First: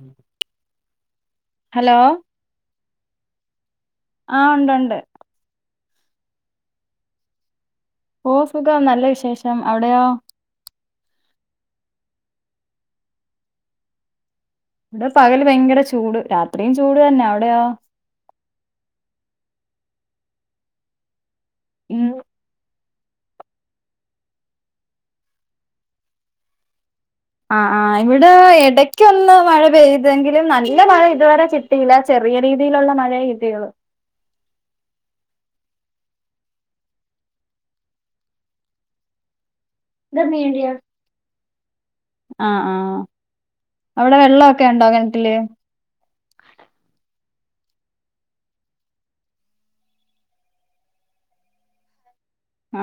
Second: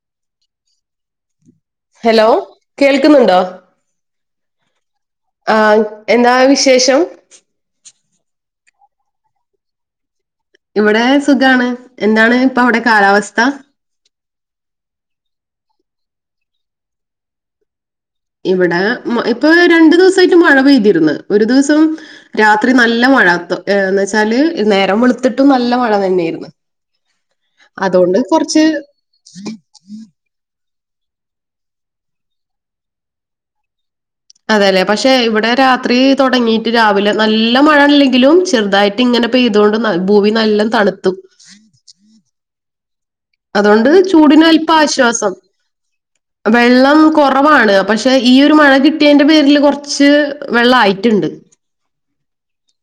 ഉം ഹലോ കേൾക്കുന്നുണ്ടോ ആഹ് ഉണ്ട് ഉണ്ട് ആഹ് എന്താണ് വിശേഷം ഓ സുഖം നല്ല വിശേഷം അവിടെയോ ഇവിടെ സുഖാണ്. എന്താണ് ഇപ്പം അവിടെ കാലാവസ്ഥ ഇവിടെ പകൽ ഭയങ്കര ചൂട്, രാത്രിയും ചൂട് തന്നെയാ. അവിടെയോ ഇവിടെ ഇപ്പൊ രണ്ടു ദിവസായിട്ട് മഴ പെയ്തിരുന്ന്. ഒരു ദിവസം ഉം രാത്രി നല്ല മഴ എന്ന് വെച്ചാല്, നേരം വെളുത്തിട്ടും നല്ല മഴ തന്നെയായിരുന്നു ആ ആ അതുകൊണ്ട് ഇവിടെ കുറച്ച് ഇടക്ക് ഒന്ന് മഴ പെയ്ത് എതെങ്കിലും നല്ല മഴ ഇതുവരെ കിട്ടിയില്ല ചെറിയ രീതിയിലുള്ള മഴയേ കിട്ടിയുള്ളൂ അതെല്ലെ പക്ഷെ ഇവിടെ രാത്രിയിൽ തുടങ്ങിയിട്ട് രാവിലെ നല്ല മഴ അല്ലെങ്കിലും ചെറുതായിട്ട് ഇങ്ങനെ പെയ്തുകൊണ്ട് ഭൂമി നല്ലോണം തണുത്തു. ആഹ് ആഹ് അതുകൊണ്ട് ചൂടിന് അല്പാശ്വാസം. വെള്ളം കൊറവാണ് പക്ഷെ ഈ ഒരു മഴ കിട്ടിയന്റെ പേരില് കുറച്ച് വെള്ളായിട്ടുണ്ട്.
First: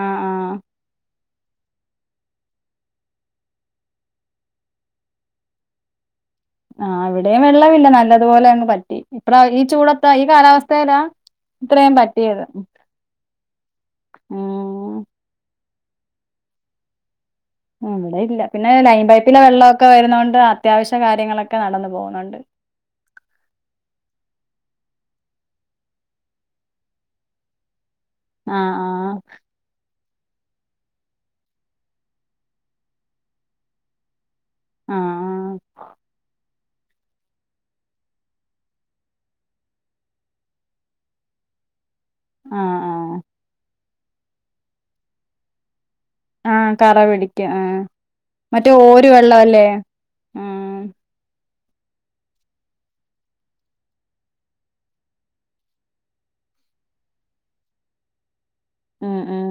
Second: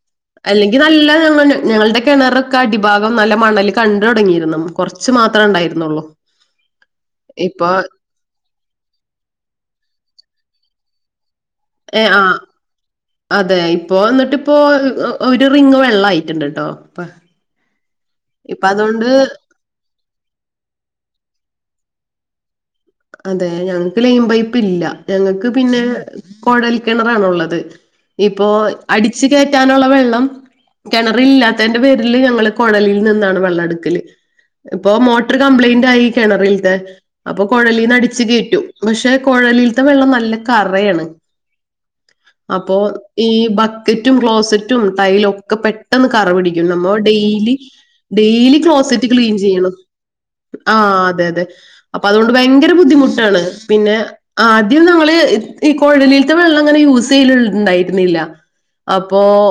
ആ ആ അല്ലെങ്കിൽ നല്ലതങ്ങനെ- ഞങ്ങളുടെ കെണറൊക്കെ അടിഭാഗം നല്ല മണ്ണൽ കണ്ട് തൊടങ്ങിയിരുന്നു. കൊറച്ചു മാത്രേ ഉണ്ടായിരുന്നൊള്ളൂ. ആഹ് ഇവിടെയും വെള്ളവില്ല. നല്ലതുപോലെ അങ്ങ് വറ്റി. ഇപ്പോ പ്ര ഈ ചൂടത്ത് ഈ കാലാവസ്ഥയിലാ ഇത്രയും ഏഹ് ആഹ് പറ്റിയത് അതെ ഇപ്പോ എന്നിട്ട് ഇപ്പോ ഉം ഒരു റിംഗ് വെള്ളം ആയിട്ടുണ്ടുട്ടോ ഇപ്പ- ഇവിടെ ഇല്ല പിന്നെ ലൈൻ പൈപ്പിലെ വെള്ളമൊക്കെ വരുന്നോണ്ട് അത്യാവശ്യ കാര്യങ്ങളൊക്കെ നടന്നു പോകുന്നൊണ്ട്. അതെ ഞങ്ങൾക്ക് ലൈൻ പൈപ്പ് ഇല്ല. ഞങ്ങൾക്ക് പിന്നെ കൊഴൽ കെണറാണുള്ളത്. ഇപ്പോ ആഹ് അടിച്ചു കയറ്റാനുള്ള വെള്ളം. കെണറില്ലാത്തന്റെ പേരില് ഞങ്ങള് കൊഴലിൽ നിന്നാണ് വെള്ളം എടുക്കല്. ഇപ്പൊ ആഹ് മോട്ടോർ ആഹ് കംപ്ലൈന്റ് ആയി കെണറിലത്തെ. അപ്പൊ കൊഴൽ അടിച്ചു കേറ്റും. പക്ഷെ കൊഴലിൽത്തെ വെള്ളം നല്ല കറയാണ്. ആഹ് അപ്പോ ആഹ് ഈ ബക്കറ്റും, ക്ലോസറ്റും ടൈലൊക്കെ പെ ട്ടെന്ന് കറ പിടിക്കും. ആഹ് നമ്മൾ കറ പിടിക്കും ഡെയിലി, ആഹ് ഡെയിലി മറ്റേ ക്ലോസറ്റ് ഓരു ക്ലീൻ വെള്ളവല്ലേ ചെയ്യണം. ഉം ആഹ് അതെ, അതെ അപ്പൊ അതുകൊണ്ട് ഭയങ്കര ബുദ്ധിമുട്ടാണ്. പിന്നെ ആദ്യം നമ്മള് ഈ കൊഴലിലത്തെ വെള്ളം അങ്ങനെ യൂസ് ചെയ്യല ഉണ്ടായിരുന്നില്ല. ഉം അപ്പോ ഉം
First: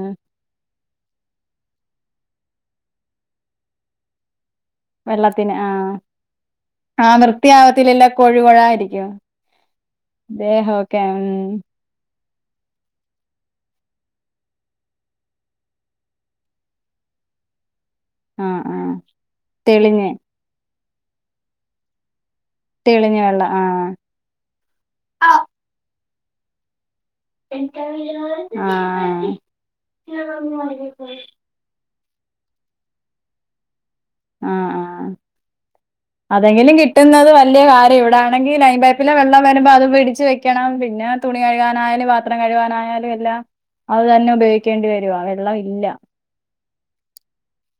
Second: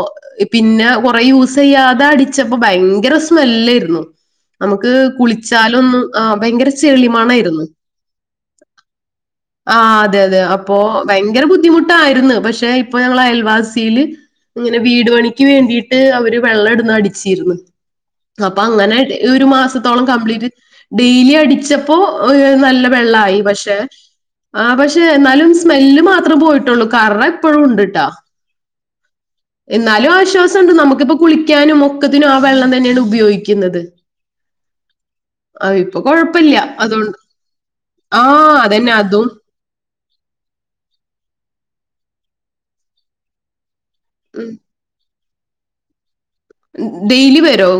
പിന്നെ കൊറേ യു സ് ചെയ്യാതെ അടിച്ചപ്പോ ഭയങ്കര സ്മെല്ലായിരുന്നു. നമുക്ക് വെള്ളത്തിന് കുളിച്ചാലൊന്നും ആഹ് ഭയങ്കര ചെളിമണം അയിരുന്നു. പിന്നല്ലെ കൊഴുവ. ആഹ് അതെ അതെ അപ്പോ ദേഹമൊക്കെ ഉം ഭയങ്കര ബുദ്ധിമു ട്ടായിരുന്നു. പക്ഷെ ഇപ്പൊ ഞങ്ങളെ അയൽവാസിയില് ഇങ്ങനെ വീട് പണിക്ക് വേണ്ടിട്ട് അവര് വെള്ളം ഇവിടുന്ന് അടിച്ചിരുന്ന്- അപ്പൊ ആഹ് ആഹ് അങ്ങനെ ഒരു മാസത്തോളം തെളിഞ്ഞ് കംപ്ലീറ്റ് ഡെയിലി അടിച്ചപ്പോൾ ഒരു നല്ല നല്ല തെളിഞ്ഞ വെള്ളം ആയി. പക്ഷേ ആഹ് പക്ഷേഎന്നാലും സ്മെൽ മാത്രേ പോയിട്ടുള്ളൂ കറ ഇപ്പഴും ഉണ്ട് ട്ടാ. ആഹ് എന്നാലും ആശ്വാസം ഉണ്ട്. നമുക്കിപ്പൊ കുളിക്കാനും ഒക്കത്തിനും ആ വെള്ളം തന്നെയാണ് ഉപയോഗിക്കുന്നത്. ആഹ് ആഹ് അഹാ ഇപ്പൊ കൊഴ അതെങ്കിലും കിട്ടുന്നത് വലിയ കാര്യം. ഇവിടെ ആ ആണെങ്കിൽ ലൈൻ അതന്നെ പൈപ്പിലെ അതും വെള്ളം വരുമ്പോ അത് പിടിച്ച് വെക്കണം. പിന്നെ തുണി കഴുകാനായാലും പാത്രം കഴുകാനായാലും എല്ലാം അത് തന്നെ ഉപയോഗിക്കേണ്ടി വരുവാ വെള്ള വില്ല. ഡെയിലി വരോ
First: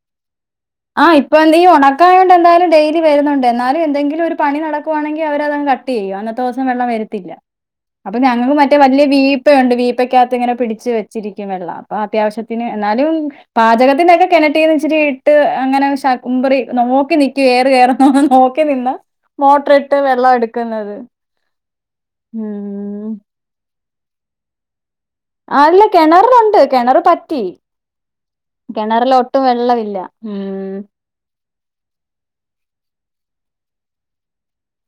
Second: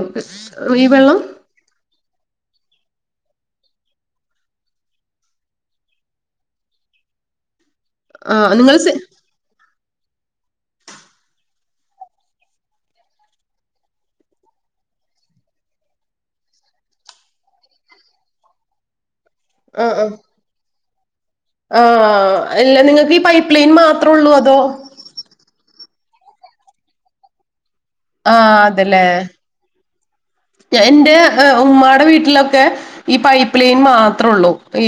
ഈ വെള്ളം ഇപ്പോൾ എന്തെങ്കിലും ഉണക്കായോണ്ട് എന്തായാലും ഡെയിലി വരുന്നൊണ്ട്. എന്നാലും എന്തെങ്കിലും ഒരു പണി നടക്കു ആണെങ്കിൽ അവര് അതങ് കട്ട് ട്ട്ചെയ്യും. അന്നത്തെ ദിവസം വെള്ളം വരുത്തി [inaudible] അപ്പൊ ആ ഞങ്ങള് നിങ്ങൾ മറ്റേ സെ- വലിയ വീപ് പ്പണ്ട് വീപ്പക്കകത്ത് ഇങ്ങനെ പിടിച്ച് വെച്ചിരിക്കും വെള്ളം അപ്പൊ അത്യാവശ്യത്തിന് എന്നാലും പാചകത്തിനൊക്കെ കിണറ്റിന്ന് ഇച്ചിരി. ഇട്ട് അങ്ങനെ ശ ഉമ്പറി നോക്കി നിക്കു എയറ് കേയറ നോക്കി നിന്ന് മോട്ടറി ഇട്ട് വെള്ളം എടുക്കുന്നത്. ആഹ് അല്ല ഉം നിങ്ങൾക്ക് ഈ പൈപ്പ് ലൈൻ മാത്രേ ഉള്ളൂ അതോ? ആല്ല കെണറിലൊണ്ട് കെണർ പറ്റി ആ അതല്ലേ കെണറില് ഒട്ടും വെള്ളവില്ല. എന്റെ ഉമ്മായീടെ വീട്ടിലൊക്കെ ഈ പൈപ്പ് ലൈൻ മാത്രള്ളൂ ഈ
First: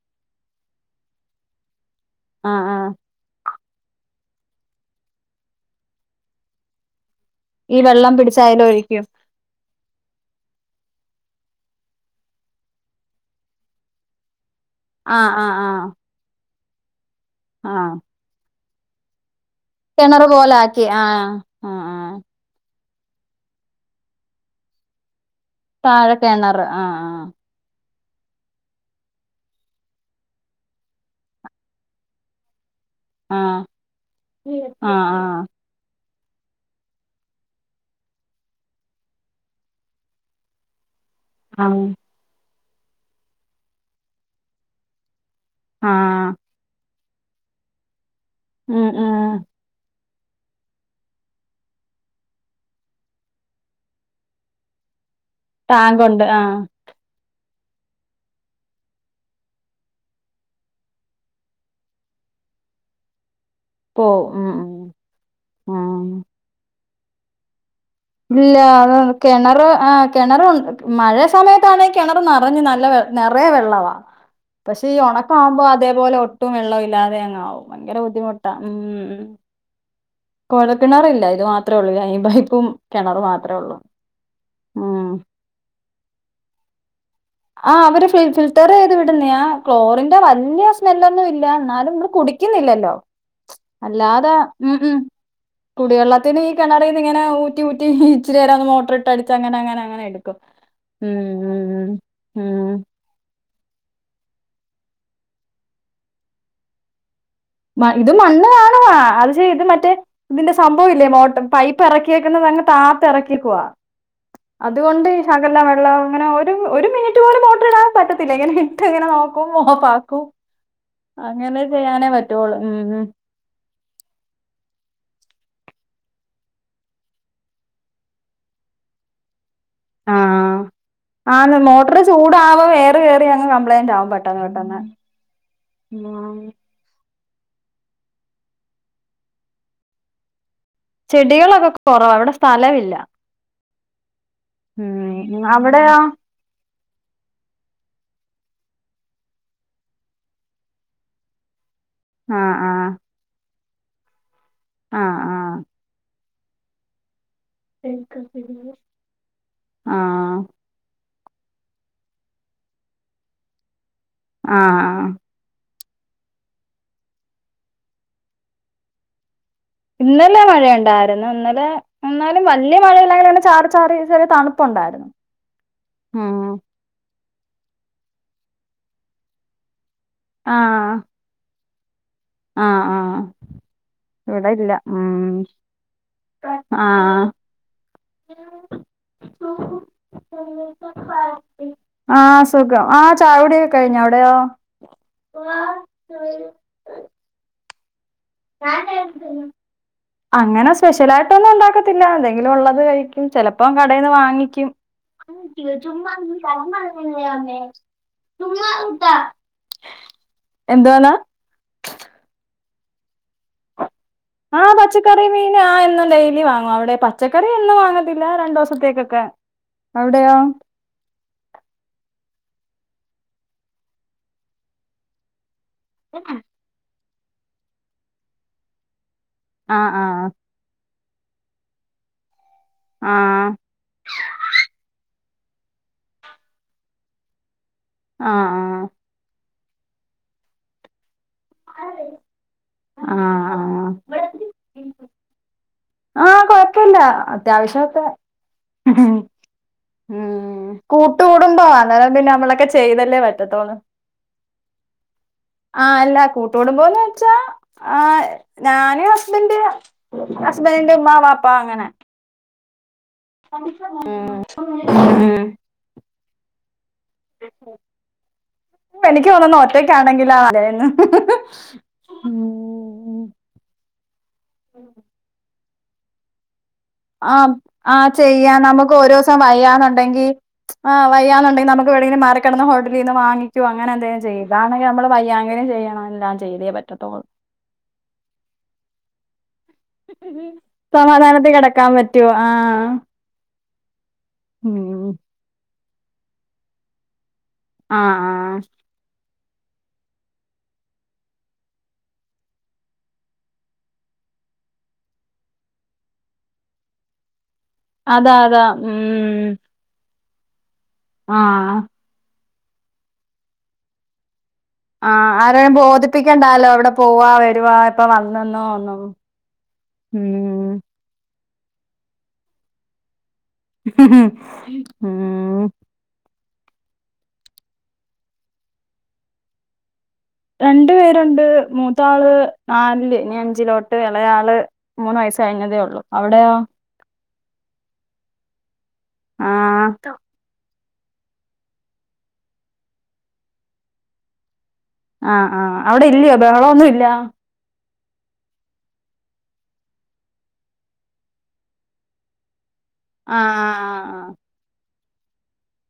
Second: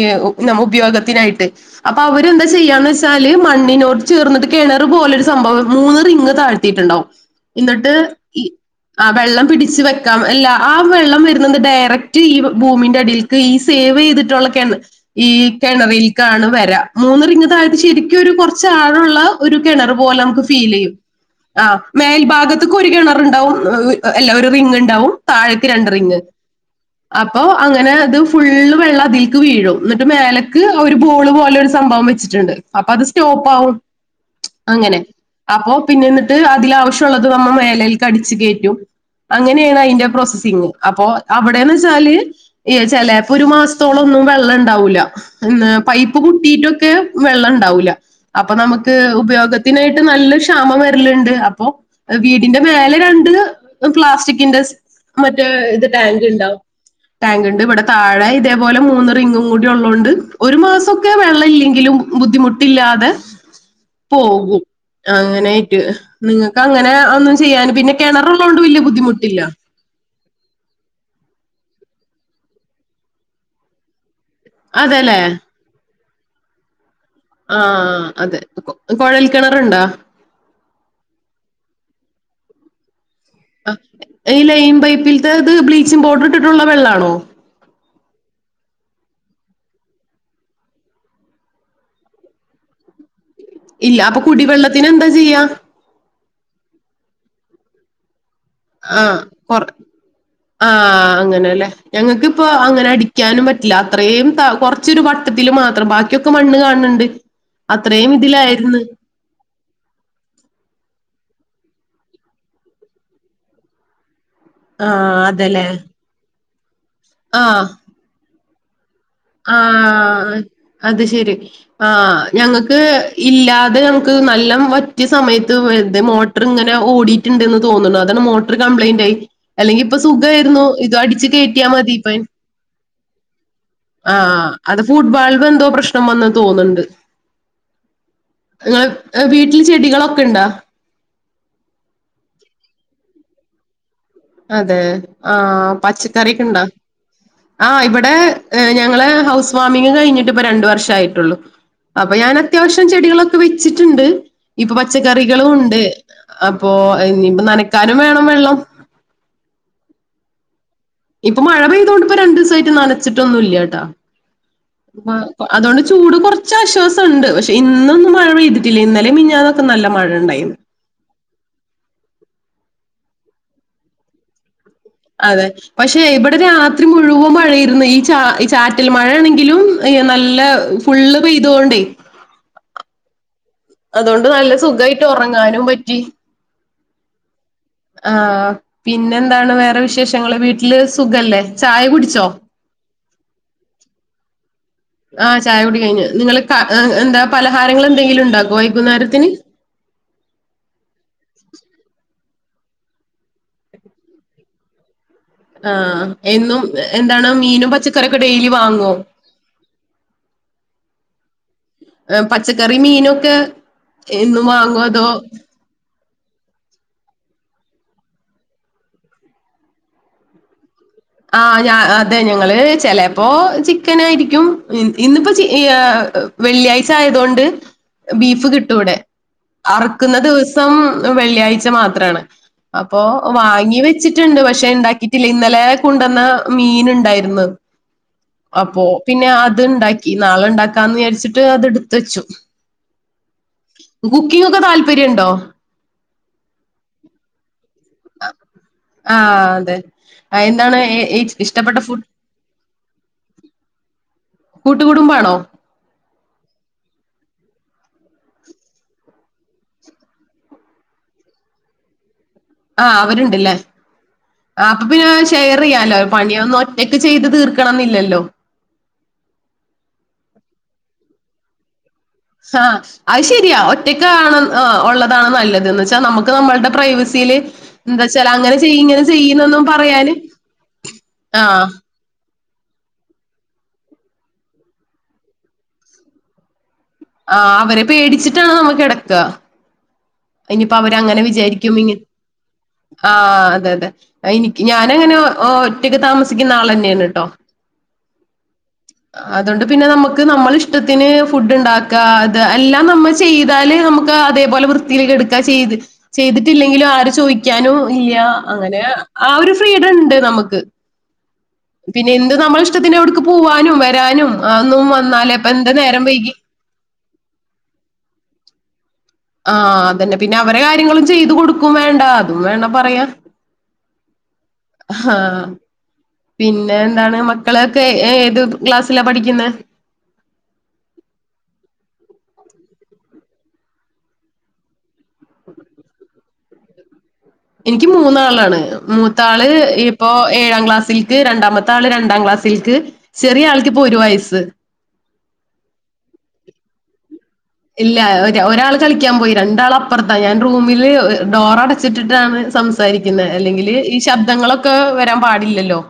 ന ഉപയോഗത്തിനായിട്ട് അപ്പൊ അവര്ന്താ ആഹ് ആഹ് ചെയ്യാന്ന് വെച്ചാല് മണ്ണിനോട്ട് ചേർന്നിട്ട് കിണറ് പോലൊരു സംഭവം മൂന്ന് റിങ്ങ് താഴ്ത്തിട്ടുണ്ടാവും. ഈ എന്നിട്ട് വെള്ളം പിടിച്ച് ഈ അയില് ഒഴിക്കും ആഹ് വെള്ളം പിടിച്ച് വെ ക്കാം അല്ല ആ വെള്ളം വരുന്നത് ഡയറക്റ്റ് ഈ ഭൂമിന്റെ അടിൽക്ക് ഈ സേവ് ചെയ്തിട്ടുള്ളൊക്കെയ ഈ ആഹ് ആഹ് ആഹ് കിണറിൽക്കാണ് വരാ മൂന്ന് റിംങ്ങ് തഴച്ച ആഹ് ശരിക്കും ഒരു കുറച്ച് ആഴള്ള ഒരു കിണറ് പോലെ നമുക്ക് ഫീൽ ചെയ്യും ആഹ് മേൽ ഭാഗത്തേക്ക് ഒരു കിണറുണ്ടാവും അല്ല ഒരു റിംഗ് ഉണ്ടാവും താഴ് ക്ക് താഴെ രണ്ടറിംഗ് കിണറ് ആഹ് ആഹ് അപ്പൊ അങ്ങനെ അത് ഫുള്ള് വെള്ളം അതിൽക്ക് വീഴും എന്നിട്ട് മേലേക്ക് അവര് ബോള് പോലെ ഒരു സംഭവം വെച്ചിട്ടുണ്ട് അപ്പൊ അത് സ്റ്റോപ്പ് ആകും ആഹ് അങ്ങനെ ആഹ് അപ്പൊ പിന്നെന്നിട്ട് അതിൽ ആവശ്യഉള്ളത് നമ്മ മേലേൽക്ക് അടിച്ച് കയറ്റും അങ്ങനെ യെയാണ് അതിന്റെ പ്രോസസിങ് അപ്പൊ അവിടെന്ന് ആഹ് വെച്ചാല് എ ചിലപ്പോ ഒരു മാസത്തോളം ഒന്നും വെള്ളം ഇണ്ടാവൂല്ല ന്ന് പൈപ്പ് ആഹ് കുട്ടീട്ടൊക്കെ വെള്ളം ഉണ്ടാവൂല അപ്പൊ ഉം നമുക്ക് ഉം ഉപയോഗ ത്തിനായിട്ട് നല്ല ക്ഷാമം വരലുണ്ട് അപ്പോ വീടിന്റെ മേലെ രണ്ട് പ്ലാസ്റ്റിക് ക്കിൻ്റെസ് മറ്റേ ഇത് ടാങ്കുണ്ട് ടാങ്ക് ആഹ് ഉണ്ടാവും ടാങ്ക് ഉണ്ട് ഇവിടെ താഴെ ഇതേപോലെ മൂന്ന് റിംങ്ങും കൂടി ഉള്ളതോണ്ട് ഒരു മാസമൊക്കെ വെള്ളം ഇല്ലെങ്കിലും ബുദ്ധിമുട്ടില്ലാതെ പോവും ഉം പോകും ഉം അങ്ങനൊയിട്ട് ഉം നിങ്ങൾക്ക് അങ്ങനെ ഒന്നും ചെയ്യൻ പിന്നെ കിണറ് ഉള്ള ഇല്ല കൊണ്ട് വല്ല്യ അത് ബുദ്ധിമുട്ട് കിണറ് ആ കിണറുണ്ട് മഴ സമയത്താണെ കിണറ് നിറഞ്ഞ് നല്ല നിറയെ വെള്ളവാ പക്ഷെ ഈ അതെല്ലേ ഉണക്കാകുമ്പോ അതേപലെ ഒട്ടും വെള്ളം ഇല്ലാതെ അങ്ങ് ആഹ് അതെ കുഴൽ കിണറുണ്ടോ കോഴക്കിണറ് ഇല്ല ഇത് മാത്രേള്ളൂ കൈ പൈപ്പും കിണറും മാത്രം അഹ് ഈ ലൈൻ പൈപ്പിലത്തെ ഇത് ബ്ലീച്ചിങ് പൗഡർ ഇട്ടിട്ടുള്ള വെള്ളാണോ ആ അവര് ഫിൽറ്റർ ചെയ്ത് വിടുന്നയാ ക്ലോറിന്റെ വലിയ സ്മെല്ലൊന്നും ഇല്ല എന്നാലും മ്മള് കുടി ക്കുന്നില്ലല്ലോ ഇല്ല അപ്പൊ അല്ലാതെ ഉം കുടിവെള്ളത്തിന് മ് എന്താ ചെയ്യാ കുടിവെള്ളത്തിന് ഈ കിണറിന്ന് ഇങ്ങനെ ഊറ്റി ഊറ്റി ഇച്ചിരിയേരം അങ് മോട്ടർ ഇട്ട് ആഹ് അടിച്ച് അങ്ങനെ കൊറ അങ്ങനെ അങ്ങനെ എടുക്കും ആഹ് ഉം ഉം ഹ് ഉം ക്കാനും പറ്റില്ല അത്രയും താ കുറച്ചൊരു വട്ടത്തി മാത്രം ബാക്കിയൊക്കെ മണ്ണ് കാണണുണ്ട് മ ഇത് മണ്ണ് കാണുവാ അത് ഇത് മറ്റേ ഇതിന്റെ സംഭവം ഇല്ലേ മോട്ടർ പൈപ്പ് ഇറക്കിയേക്കുന്നത് അങ്ങ് താത്ത് ഇറക്കിക്കുവാ അതുകൊണ്ട് ആഹ് ശകല അതെല്ലേ വെള്ളം അങ്ങനെ ഒരു ഒരു മിനിറ്റ് പോലും ആഹ് ഓട്ടർ ഇടാൻ പറ്റത്തില്ല ഇങ്ങനെ ഇട്ട് ഇങ്ങനെ നോ ആഹ് അത് ശെരി അങ്ങനെ ആ ചെയ്യാനേ പറ്റുള്ളൂ ഉം ഞങ്ങൾക്ക് ഉം ഇല്ലാതെ ഞങ്ങക്ക് നല്ലം റ്റിയ സമയത്ത് മോട്ടർ ഇങ്ങനെ ഓടിയിട്ടുണ്ടെന്ന് തോന്നുന്നു അതാണ് മോട്ടർ കംപ്ലൈന്റ് ആയി അല്ലെങ്കി ഇപ്പൊ ആഹ് സുഖമായിരുന്നു ഇതു അടിച്ച് കയറ്റിയാൽ മതി ഇപ്പയ് ട്ട് കേറിയങ്ങ് കം ആഹ് അത് ഫുഡ് വാൽവ് എന്തോ പ്രശ്നം വന്ന് ഉം തോന്നുന്നുണ്ട് നിങ്ങള് വീട്ടില് ചെടികളൊക്കെ ഉണ്ടാ ചെടികളൊക്കെ കുറവ അവിടെ സ്ഥലമില്ല അതെ ഉം ആഹ് അവിടെയോ പച്ചക്കക്കെ ഇണ്ടാ ആഹ് ഇവിടെ ഞങ്ങള് ഹൗസ് വാമിംഗ് കഴിഞ്ഞിട്ട് ഇപ്പ രണ്ട് വർഷം ആയിട്ടുള്ളു അപ്പൊ ഞാൻ ആഹ് അത്യാവശ്യം ആഹ് ചെടികളൊക്കെ വെച്ചിട്ടുണ്ട് ഇപ്പൊ ആഹ് പച്ചക്കറികളും ആഹ് ഉണ്ട് അപ്പൊ ഇനിപ്പ നനക്കാനും വേണം വെള്ളം ആഹ് ഇപ്പം മഴ പെയ്തോണ്ടിപ്പ രണ്ടൂസായിട്ട് നനച്ചിട്ടൊന്നു ഇല്ല്യാട്ടൊ ആഹ് ആ അതോണ്ട് ചൂട് കൊറച്ച് ആശ്വാസൊണ്ട് പക്ഷെ ഇന്നൊന്നും മഴ പെയ്തിട്ടില്ല ഇന്നലെം മിനിഞ്ഞാനൊ ഇന്നലെ മഴയൊണ്ടായി പിന്നെ ഇന്നലെ എന്നാലും വല്യ മഴയില്ലെങ്കിലും അങ്ങനെ ചാറി ചാറി ചെറിയ തണുപ്പൊണ്ടാര്ന്ന് അതെ പക്ഷെ ഇവടൊരാ രാത്രി മുഴുവൻ മഴയാര്ന്ന് ഈ ച ഈ ചാറ്റൽ മഴേണെങ്കിലും നല്ല ആഹ് ഫുള്ള് പെയ്തൊണ്ടേ ആഹ് ആഹ് അതോണ്ട് ഇവിടെ നല്ല ഇല്ല സുഖായിട്ട് ഉം ഒറങ്ങാനും പറ്റി ആഹ് ആഹ് പിന്നെന്താണ് വേറെ വിശേഷങ്ങള് വീട്ടില് സുഖല്ലേ ചായ കുടി ആഹ് സുഖം ആഹ് ചായുടിയൊക്കെ കഴിഞ്ഞു അവിടെയോ ആഹ് ചായ കുടി കഴിഞ്ഞ് നിങ്ങള് ക എന്താ പലഹാരങ്ങൾ എന്തെങ്കിലും ഉണ്ടാ അങ്ങനെ സ്പെഷ്യലായിട്ടൊന്നും ഒണ്ടാക്കത്തില്ല എന്തെങ്കിലും ഒള്ളത് കഴിക്കും ചെലപ്പം കടേന്ന് വാങ്ങിക്കും ആഹ് എന്നും എന്താണ് മീനും പച്ചക്കറിയൊക്കെ ഡെയിലി വാങ്ങോ എന്തോന്ന് പച്ചക്കറിം മീനൊക്കെ എന്നും ആഹ് വാങ്ങോ അതോ പച്ചക്കറി മീ നാ എന്നും ഡെയിലി വാങ്ങും അവടെ പച്ചക്കറി എന്നും വാങ്ങത്തില്ല രണ്ടൂസത്തേക്കൊക്കെ അവടെയോ ആഹ് ഞ അതെ ഞങ്ങള് ചെലപ്പോ ചിക്കൻ ആരിക്കും ഇന്ന് ഇന്നിപ്പ ചി വെള്ളിയാഴ്ച്ച ആയതൊണ്ട് ബീഫ് കിട്ടൂ ടെ ആഹ് അറക്കുന്ന ആഹ് ദിവസ സം വെള്ളിയാഴ്ച മാത്രാണ് അപ്പോ ആഹ് വാങ്ങി വെ ച്ചിട്ട്ണ്ട് പക്ഷെ ഇണ്ടാക്കിട്ടില്ല ഇന്നലെ കൊണ്ടുന്ന മീൻ ഇണ്ടാരുന്ന് അപ്പോ ആഹ് പിന്നെ അത്ണ്ടാക്കി നാളെ ഇണ്ടാക്കാന്ന് വിയാരിച്ചിട്ട് അത് ആഹ് ടുത്തെച്ചു ആഹ് ആഹ് കുക്കിംങ്ങൊക്കെ താല്പര്യണ്ടോ ആഹ് കൊഴപ്പില്ല അത്യാവശ്യം ക്കെ ആ അതെ ആ, ഉം എന്താണ് ഏ- കൂട്ടു ഏ- കുടുംബ ഇഷ്ടപ്പെട്ട മാന്ന് ഫുഡ് ന്നാ പിന്നെ നമ്മളൊക്കെ ചെയ്തല്ലേ പറ്റത്തോള് കൂട്ടുകുടുംബാണോ ആഹ് അല്ല കൂട്ടുകുടുംബോന്ന് വെച്ചാ ആഹ് ഞാന് ഹസ്ബന്റ് ഹസ്ബൻറ്റിന്റെ ഉമ്മാ വാപ്പ അങ്ങനെ ആഹ് അവര്ണ്ട്ല്ലേ ഉം ആഹ് അപ്പ പിന്നെ ഷെയറെയ്യാലോ പണിയൊന്നും ഒറ്റക്ക് ചെയ്ത് തീർക്കണംന്നില്ലല്ലോ എനിക്ക് തോന്ന്ന്ന ഒറ്റക്കാണെങ്കിലാ നല്ലേന്ന് ആഹ് അഹ് ശരിയാ ഒറ്റക്കാണന്ന് ഉം ഒള്ളതാണ് നല്ലത് എന്നച്ചാ നമുക്ക് നമ്മൾടെ പ്രൈവസി ആം ആഹ് ചെയ്യാം നമുക്ക് ഒരൂസം ചെയ്യന്നൊന്നും പറയാന് വയ്യാന്നൊണ്ടെങ്കി ആഹ് ആ വയ്യാന്നൊണ്ടെങ്കി നമ വേണെങ്കി മാറികെടന്ന് ഹോട്ടലീന്ന് വാങ്ങിക്കോ അങ്ങനെ എന്തേ ചെയ്ത ഇതാണെങ്കി നമ്മള് വയാങ്കിലും ചെയ്യണം എല്ലാം ചെയ്തേ പറ്റത്തൊള്ള് ആഹ് അവരെ പേടിച്ചിട്ടാണ് നമ്മ കെടക്ക ഇനിപ്പോ അവരങ്ങനെ സമാധാനത്തി വിചാരിക്കും കിടക്കാൻ ഇങ്ങ പറ്റോ ആഹ് ആഹ് അതെ അതെ എനിക്ക് ഉം ഞാനങ്ങനെ ഒറ്റക്ക് താമസിക്കുന്ന ആളന്നെയാണ് ട്ടോ ആഹ് ആഹ് അതോണ്ട് പിന്നെ നമുക്ക് നമ്മള ഇഷ്ടത്തിന് ഫുഡ് ഇണ്ടാക്ക അത് എല്ലാം നമ്മ ചെയ്താല് നമുക്ക് അതേപോലെ വൃത്തിലിക്ക് എട്ക്കാ ചെയ്ത് ചെയ്തിട്ടില്ലെങ്കിലും ആര് ചോയ്ക്കാനും ഇല്ല്യ അതാ അതാ അങ്ങനെ ആ ഉം ഒരു ഫ്രീഡണ്ട് നമ്മക്ക് ആഹ് പിന്നെ എന്ത് നമ്മള ഇഷ്ടത്തിന് എവിട്ക്ക് പോവാനും വരാനും അതൊന്നും ആഹ് വന്നാലേ ഇപ്പ എന്ത് ആരേം നേരം വൈകി ബോധിപ്പിക്കണ്ടാലോ എവടെ പോവാ വരുവ എപ്പ വന്നന്നോ ഒന്നും ആഹ് അതന്നെ പിന്നെ അവരെ ഉം കാര്യങ്ങളും ചെയ്ത് കൊടുക്കും വേണ്ട അതും വേണം പറയാ മ് ആഹ് പിന്നെ എന്താണ് മക്കളൊക്കെ ഏ ഏത് ക്ലാസ്സിലാ പഠിക്കുന്നേ രണ്ട് പേരുണ്ട് മൂത്താള് നല് ല് ഇനി അഞ്ചിലോട്ട് ഇളയാള് മൂന്ന് വയസ്സ് കഴിഞ്ഞതേ ഒള്ളു അവിടെയെ എനിക്ക് മൂന്നാളാണ് മൂത്താള് ആഹ് ഇപ്പോ ഏഴാം ക്ലാസ്സിൽക്ക് രണ്ടാമത്തെ ആൾ രണ്ടാം ക്ലാസ്സൽക്ക് ചെറിയ ആൾക്ക്ഇപ്പോൾഒരു വയസ്സ് ആഹ് ആഹ് അവിടെ ഇല്ലയോ ബഹളൊന്നും ഇല്ല ഇല്ല ഒരാ ഒരാൾ കളിക്കാൻ പോയി രണ്ടാൾ അപ്പുറത്താ ഞാൻ റൂമില് ഡോർ അടച്ചിട്ടിട്ടാണ് സംസാ സാരിക്കുന്നേ ആഹ് അല്ലെങ്കില് ഈ ആഹ് ശബ്ദങ്ങളൊക്കെ വരാൻ പാടില്ലല്ലോ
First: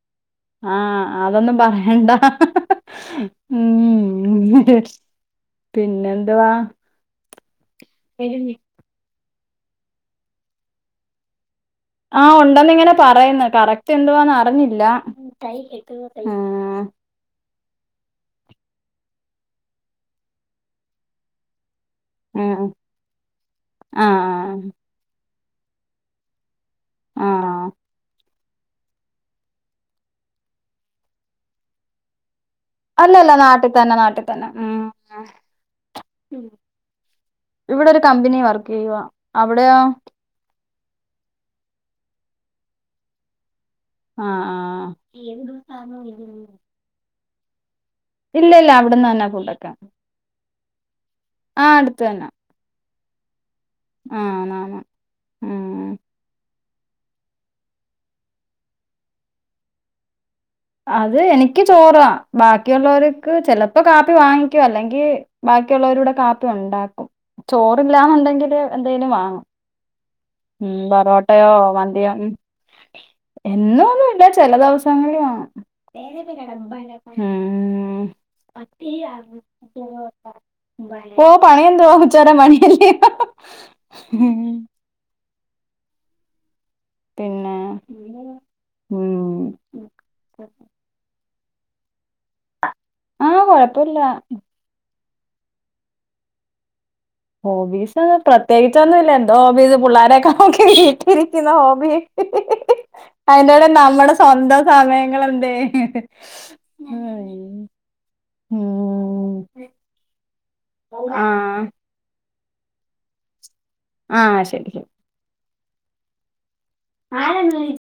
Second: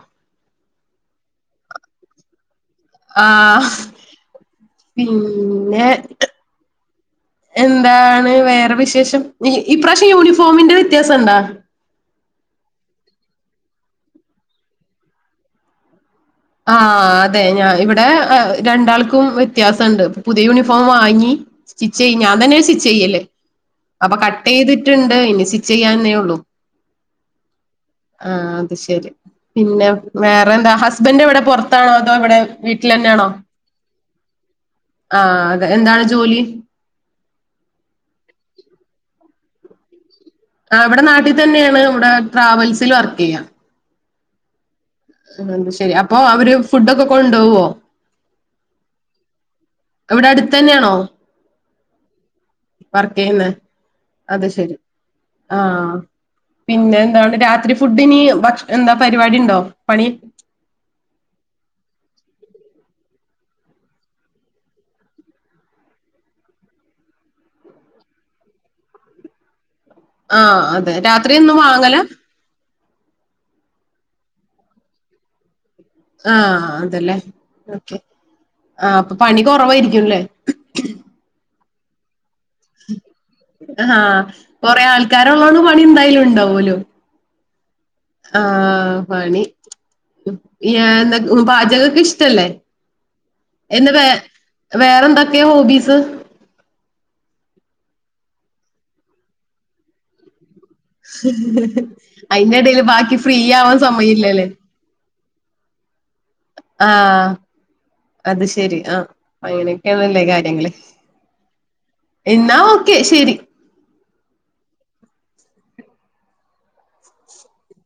ആഹ് അതൊന്നും പറയണ്ട ആഹ് ഉം പിന്നെ പിന്നെന്തവാ എന്താണ് വേറെ വിശേഷം ഇപ്രാവശ്യം യൂണിഫോമിന്റെ വ്യത്യാസം എന്താ ആഹ് ഉണ്ടെന്നിങ്ങനെ പറയുന്ന കറക്റ്റ് എന്തുവാന്ന് അറിഞ്ഞില്ല ആ അതെ ഞാൻ ഇവിടെ രണ്ടാൾക്കും വ്യത്യാസം ഉണ്ട് പുതിയ യൂണിഫോം വാങ്ങി സ്റ്റിച്ച് ചെയ ഞാൻ ആഹ് തന്നെ ആഹ് സ്റ്റിച്ച് ചെയ്യല് അപ്പൊ കട്ട് ആഹ് ചെയ്തിട്ടുണ്ട് ഇനി സ്റ്റിച്ച് ചെയ്യന്നേ ഉള്ളൂ ആഹ് ആഹ് അത് ശെരി പിന്നെ വേറെ എന്താ ഹസ്ബൻഡ് ഇവിടെ പുറത്താണോ അതോ ഇവിടെ വീട്ടിൽന്നെയാണോ അല്ലല്ല നാട്ടിൽ തന്നെ നാട്ടിൽ തന്നെ ഉം ആഹ് അത എന്താണ് ജോലി ഇവിടെ ഒരു കമ്പനി വർക്ക്യ്യുവ അവിടെയോ ആ ഇവിടെ നാട്ടിൽ തന്നെയാണ് ഇവിടെ ട്രാവൽസിൽ വർക്ക് യ്യുവ ആഹ് ആഹ് ആ അ ശെരി അപ്പൊ അവര് ഫുഡ ഒക്കെ കൊണ്ടുവോ ഇല്ല ഇല്ല അവിടന്ന് തന്നെ കൊണ്ടക്കൻ ഇവിടെ അടുത്ത തന്നെയാണോ ആഹ് അടുത്തന്നെ വർകയ്ന്ന അത് ശരി ആന്ന് ഉം ആഹ് പിന്നെ എന്ത രാത്രി ഫുഡിന് ഭക്ഷ എന്താ പരിപാടി ഉണ്ടോ പണി അത് എനിക്ക് ചോറാ ബാക്കിയുള്ളവർക്ക് ചെലപ്പോ കാപ്പി വാങ്ങിക്കും അല്ലെങ്കി ബാക്കിയുള്ളവരുടെ കാപ്പി ഉണ്ടാക്കും ചോറ് ഗ്രാമ ഉണ്ടെങ്കില് എന്തേങ്കിലും വാങ്ങും ആഹ് ഉം അതെ രാത്രി പറോട്ടയോ ഒന്നും വാങ്ങല വതിയം എന്നൊന്നും ഇില്ല ചില ദിവസങ്ങളിലുംണ് ആഹ് അതല്ലേ ഉം [inaudible] ഓക്കെ ആഹ് അപ്പൊ പണി കുറവായിരിക്കുംല്ലേ പോ ഓ പണിയ എനതുവ ഉച്ചാര് പണി പണിയല്ലേ ആഹ് കൊറെ ആൾക്കാരള്ളണ്ട് പണി എന്തായാലും ഉണ്ടാവുലോ പിന്നെ ആഹ് പണി ഉം ന്ത പാചകക്കെ ഇഷ്ടല്ലേ ആഹ് എന്നെ കൊഴപ്പല്ല വേ വേറെ എന്തൊക്കെയ ഹോബീസ് ഹോബീസ് പ്രത്യേകിച്ചൊന്നുല്ല എന്തോ ഹോബീസ് പിള്ളാരൊക്കെ നോക്കി ഹോബി അയിന്റെ ഇടയിൽ ബാക്കി ഫ്രീ അയിനട് ആവാൻ നമ്മുടെ സമയല്ലല്ലേ സ്വന്തം സമയങ്ങള എന്ത ആഹ് ഉം അത് ശെരി ആ അങ്ങനെയൊക്കെയണല്ലേ കാര്യങ്ങള് ആഹ് എന്നാ ഓക്കെ ശെരി ആ ശരി ശരി [unintelligible]